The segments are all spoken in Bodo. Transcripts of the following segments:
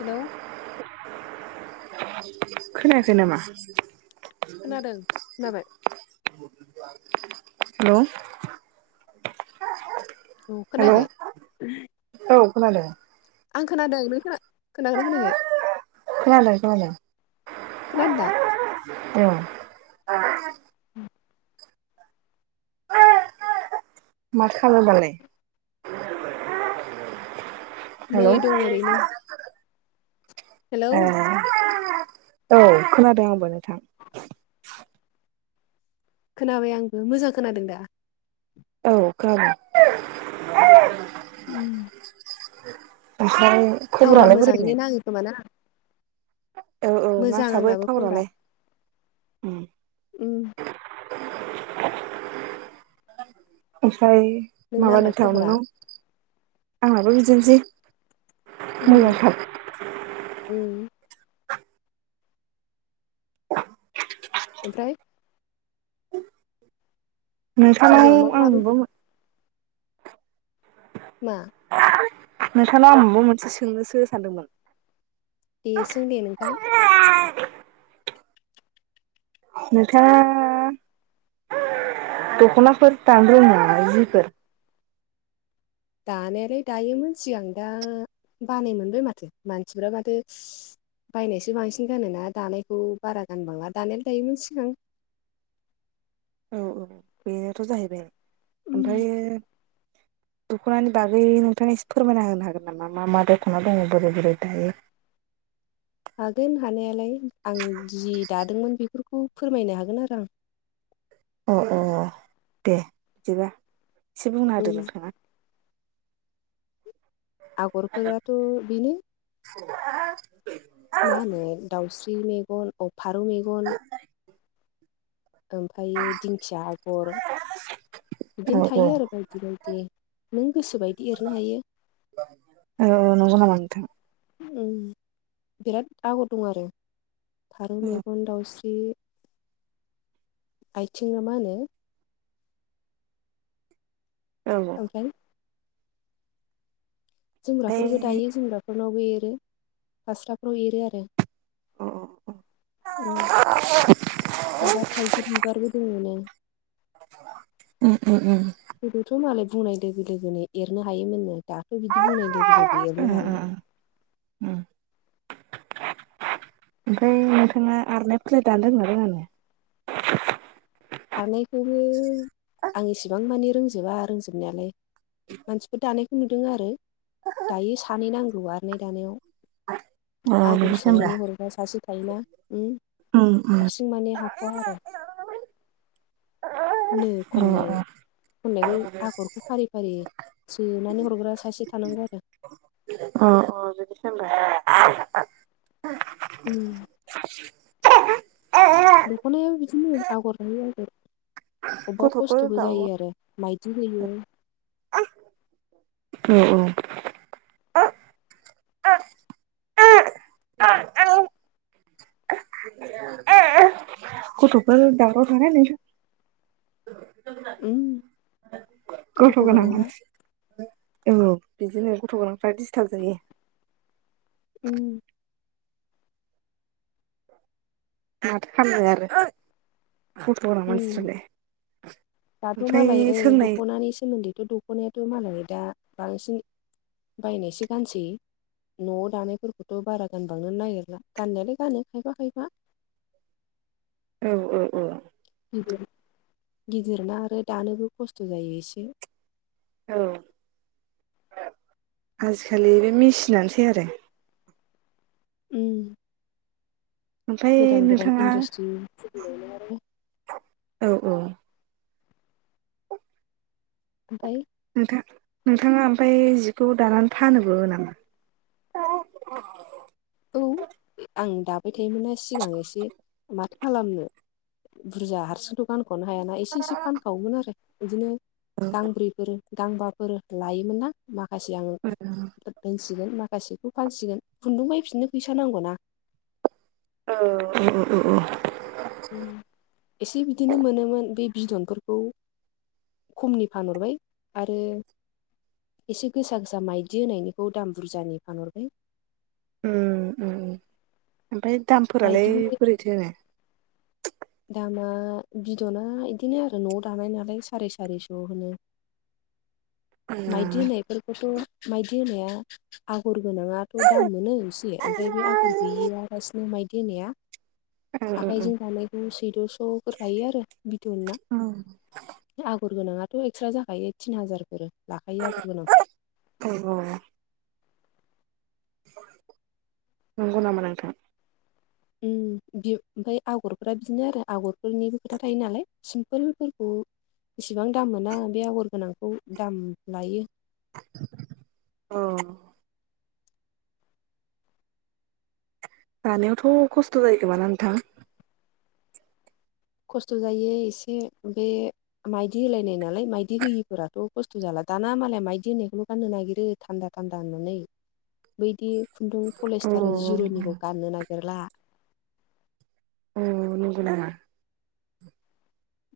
हेलौ। खोनायाखै नामा। खोनादों खोनाबाय। हेलौ औ हेलौ खोनायाखै औ खनादों। आं खोनादों नों खोन खोनागोनना खोनायाखै खोनादों खोनादों। खोनादों दा। औ उ माथो खालामदों दालाय नै हेलौ दं ओरैनो हेलौ ए औ खोनादों आंबो नोंथां। खोनाबाय आंबो मोजां खोनादों दा। औ खोनादों। उम। ओमफ्राय। थावरा खबरालाय बोरैनो मोजाङैनो नाङो खोमाना। औ औ नांसाबो आंनाबो खबरा थावारालाय उम उम ओमफ्राय नोंनालाय माबानोथाव खबरा नोंनाव आंहाबो बिदिनोसै। उम मोजांथार उम ओमफ्राय। फुजायाव मा नोंथांनाव मा आंबो बेदर मा। नोंथाङा आं माबा मोनसे सोंनोसो सानदोंमोन। दे सों दे नोंथां। नोंथाङा दख'नाफोर दानो रोङो ना जिफोर। दानायालाय दायोमोन सिगां दा बानाय मोनबाय माथो मानसिफोरा माथो। बायनायसो बांसिन गानोना दानायखौ बारा गानबांला दानायालाय दायोमोन। औ औ बेनोथ' जाहैबाय उम ओमफ्रायो दख'नानि बागै नोंथाङा एसे फोरमायना होनो हागोन नामा मा मा दख'ना दङ बोरै बोरै दायो। हागोन हानायालाय आं जि दादोंमोन बेफोरखौ फोरमायनो हागोन आरो आं। अ अ दे बिदिबा एसे बुंना उम होदो नोंथाङा। आगरफोराथ' बेनो [unintelligible] मा होनो दाउस्रि मेगन अ फारौ मेगन [inaudible] ओमफ्रायो दिंखिया आगर औ बिदिनो औ थायो आरो बायदि बायदि नों गोसोबायदि एरनो हायो अ औ नंगौ नामा नोंथां उम बिराद आगर दं आरो फारौ औ मेगन दाउस्रि आयथिं ना मा होनो ओमफ्राय जोमग्राफोरबो दायो जोमग्राफोरनावबो एरो फास्राबो एरो आरो अ उम ओम माबा थाइगिर बिबारबो दङ नो उम उम उम गोदोथ' मालाय बुंनाय लोगो लोगोनो एरनो हायोमोननो दाथ' बिदि बुंनाय लोगो लोगो एरनो उम हाला। उम उम ओमफ्राय नोंथाङा आरनाय फालि दानो रोङो ना रोङा? आरनायखौबो आं इसेबां मानि रोंजोबा रोंजोब जोबनायालाय मानसिफोर दानायखौ नुदों आरो दायो सानै नांगौ आरनाय दानायाव अ आगर बिदिसो होमबा सोनानै हरग्रा सासे थायोना उम उम हारसिं माने हाख'वा आरो नो खननाय अ खननायखौ आगरखौ फारि फारि सोनानै हरग्रा सासे थानांगौ आरो अ औ बिदिस होनबा उम [unintelligible] दख'नायाबो बिदिनो आगर लायै आगर बाव गथ'फोर खस्थ'बो दाव औ जायो आरो माइदि होयो। औ औ [unintelligible] उम गथ' गोनां मानसि औ बिदिनो गथ' गोनांफ्रा डिस्टार्ब जायो उम माथो खालामनो आरो फट'ग्राफ उम मानसिफ्रालाय दाथ'मालाय ओमफ्राय ओ सोंनाय दख'नानि सोमोन्दैथ' दु दख'नायाथ' मालाय दा बांसिन बायनायसो गानसै न'आव दानायफोरखौथ' बारा गानबांनो नागिरला गाननायालाय गानो खायफा खायफा औऔ औ गिदिर गिदिर ना आरो दानोबो खस्थ' जायो एसे औ आजिखालि बे मेचिनानोसै आरो उम ओमफ्राय गोदान गोदान नोंथाङा इन्डास्ट्रि खुलिबाय आरो औ औ ओमफ्राय नोंथां नोंथाङा ओमफ्राय जिखौ दानानै फानोबो नामा? औ औ आं दाबाय थायोमोनना सिगां एसे माथो खालामनो। बुरजा हारसिंथ' गानखनो हायाना एसे एसे फानखावोमोन आरो बिदिनो गांब्रैफोर गांबाफोर लायोमोन ना माखासे आङो औ फानसिगोन माखासेखौ फानसिगोन खुन्दुंबायफिनो फैसा नांगौ ना। औ उम उम। उम एसे बिदिनो मोनोमोन बे बिदनफोरखौ। खमनि फानहरबाय आरो। एसे गोसा गोसा माइदि होनायनिखौ दाम बुरजानि फानहरबाय। उ उम उम ओमफ्राय दामफोरालाय माइदिनि बोरैथो नो। दामा बिद'ना इदिनो आरो न'आव दानाय नालाय साराय सारिस' होनो। माइदि होनायफोरखौथ' माइदि होनाया। आगर गोनाङाथ' दाम मोनो एसे ओं ओमफ्राय बे आगर गैयियालासिनो माइदि होनाया। ओं ओं आखाइजों दानायखौ सैद'स'फोर लायो आरो बिदनना। आगर गोनाङाथ' एक्सट्रा जाखायो तिन हाजारफोर लाखायो आगर गोनांखौ। औ औ नंगौ नामा नोंथां उम बि ओमफ्राय आगरफोरा बिदिनो आरो आगरफोरनिबो खोथा थायो नालाय सिम्पोलफोरखौ। इसिबां दाम मोना बे आगर गोनांखौ दाम लायो। औ दानायावथ' खस्थ' जायो खोमाना नोंथां। खस्थ' जायो एसे बे मायदि होलायनाय नालाय मायदि होयिफोराथ' खस्थ' जाला दाना मालाया मायदि होननायखौल' गाननो नागिरो। थान्दा थान्दा होननानै बैदि खुन्दुं औ पलिस्टार जिर'निखौ गाननो नागिरला। औ नंगौ नामा।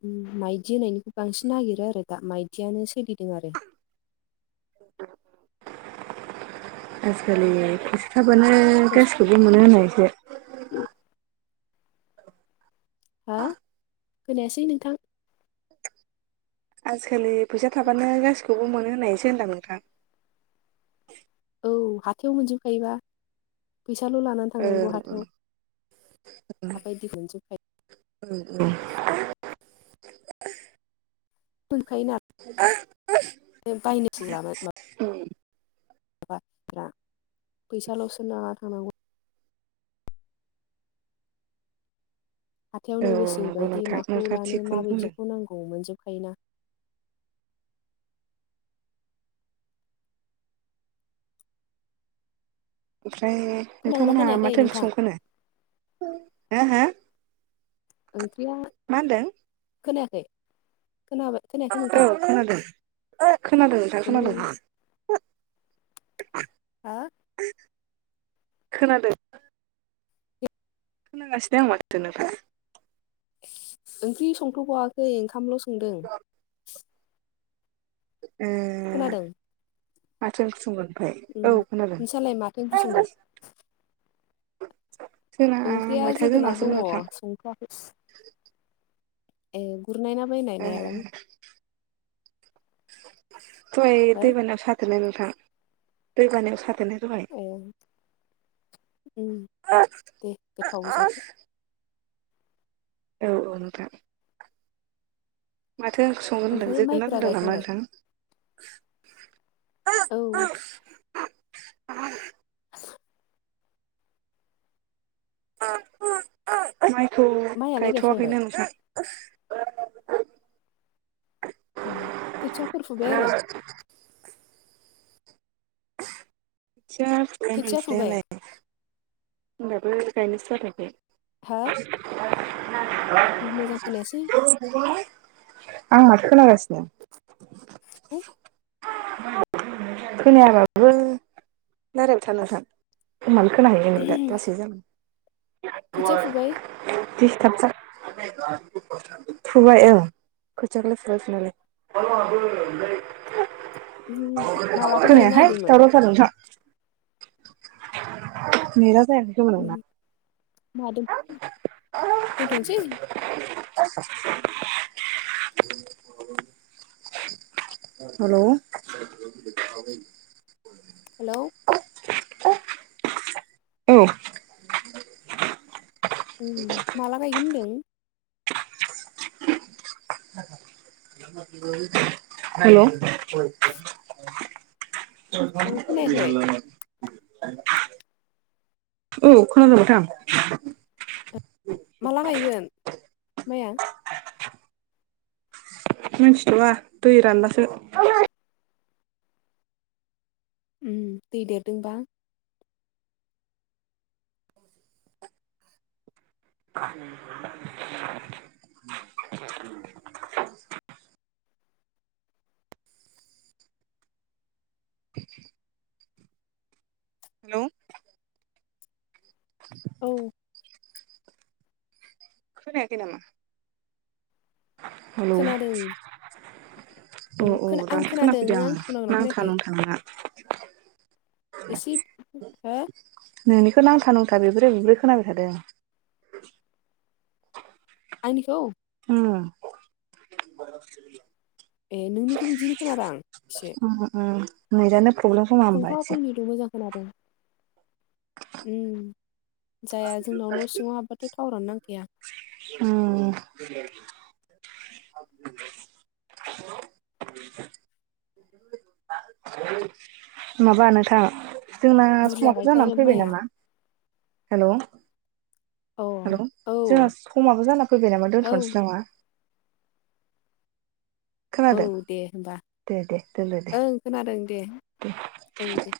उम माइदि होनायनिखौ बांसिन नागिरो आरो दा माइदियानो सोलिदों आरो। [unintelligible] आजिखालि फैसा थाबानो खस्थ' गासिबो [unintelligible] मोनो होनायसो हा खोनायासै नोंथां। आजिखालि फैसा थाबानो गासिखौबो मोनो होननायसो होनदां नोंथां। औ हाथायाव मोनजोबखायोबा फैसाल' लानानै। ओं थांनांगौ हाथायाव माबायदि मोनजोबखायो। औ औ मोनखायो ना। [unintelligible] बायनोसो लाबाय मा। उम [unintelligible] फैसाल'सो लाना थांनांगौ। हाथायावनो औ नंगौ गोसोबायदि नोंथां माखौ नोंथाङा लानो थिगखौनो बुंदों माबायदिखौ नांगौ मोनजोबखायोना। ओमफ्राय खोनागोना नोंथांमोनहा खोनायाखै माथो ओंख्रि नोंथां संखोनो हो हो। ओंख्रिया मा होनदों खोनायाखै खोनाबाय खोनायाखै औ नोंथां खोनादों खोनादों नोंथां हेलौ खोनादों। [unintelligible] हा खोनादों खोनागासिनो आं माथो नोंथां। ओंख्रि संथ'बाववाखै ओंखामल' संदों। [inaudible] ए खोनादों माथो ओंख्रि संगोन। ओमफ्राय उम औ खोनादों नोंसालाय माथो ओंख्रि संगोन [unintelligible] जोंना ओंख्रिया मैथाजों जोगोनार नासोमोन दङ नोंथां संथआखै। ए गुरनायना बायनाय ए नायालाय? दहाय हो दैबाना सा दे नोंथां दै बानायाव सारखोनो ए उम दे गोथाव जादो [unintelligible] औ औ नोथां। माथो ओंख्रि संगोन होनदों ओमफ्राय जोगोनार माइफोरा होनदों नामा गायखांबाय नोंथां? औ। [inaudible] माइखौ माइयालाय गायखांबाय गायथ'वाखैनो नोंथां। ओ खोथियाफोर फुबाय आरो खोथिया फुबाय [unintelligible] होमबाबो गायनायसो जाखायाखै। हा? मोजां खोनायासै। [inaudible] आं माथो खोनागासिनो। [inaudible] खोनायाबाबो रायलायबाय थानो खोथिया फुबाय [unintelligible] दिस्टाबसो। फुबाय औ खोथियाखो फुबाय फुनायालाय। उम मालाथो गायनो खोनायाहाय नागिरदोंमोन दावराव। [unintelligible] नेटआ जायाखै। जेबो नङा। उम [inaudible] मा दोन दोनथ'नोसै हेलौ। हेलौ। औ। ओम माला‌ गायगोन होनदों? हेलौ। औ खोनायाखै [inaudible] औ खोनादों नोंथां। माला गायगोन माया? मोनथि थ'आ दै रानबासो। उम दै देरदोंबा। [inaudible] [inaudible] हेलौ औ। खोनायाखै नामा? हेलौ खोनादों अ औ आं दासो खोनादों खोनाफैदों नों आङो आंखौ खोनागोना खोनायाखै? [inaudible] [unintelligible] नोंनिखौ नांथा नांथा बेब्रे बेब्रे खोनाबाय थादों। आंनिखौ। ओम [inaudible] ए नोंनिखौबो बिदिनौ खोनादां एसे। ओ ओ नेटआनो प्रब्लेम खोमा होमबा फंफा एसे। फंनैल' मोजां खोनादों उम जाया जोंनाव न' सिङाव हाबबाथ' टावारानो नांखाया [inaudible] माबा नोंथां जोंना बुरजा समाबो जाना गायखागोन फैबाय माइआ नामा हेल' अ हेलौ जोंहा औ समाबो जाना फैबाय नामा औ दोनथ'नोसै नामा औ खोनादों दे होनबा दे दे दोनदो दे। ओं खोनादों दे औ दे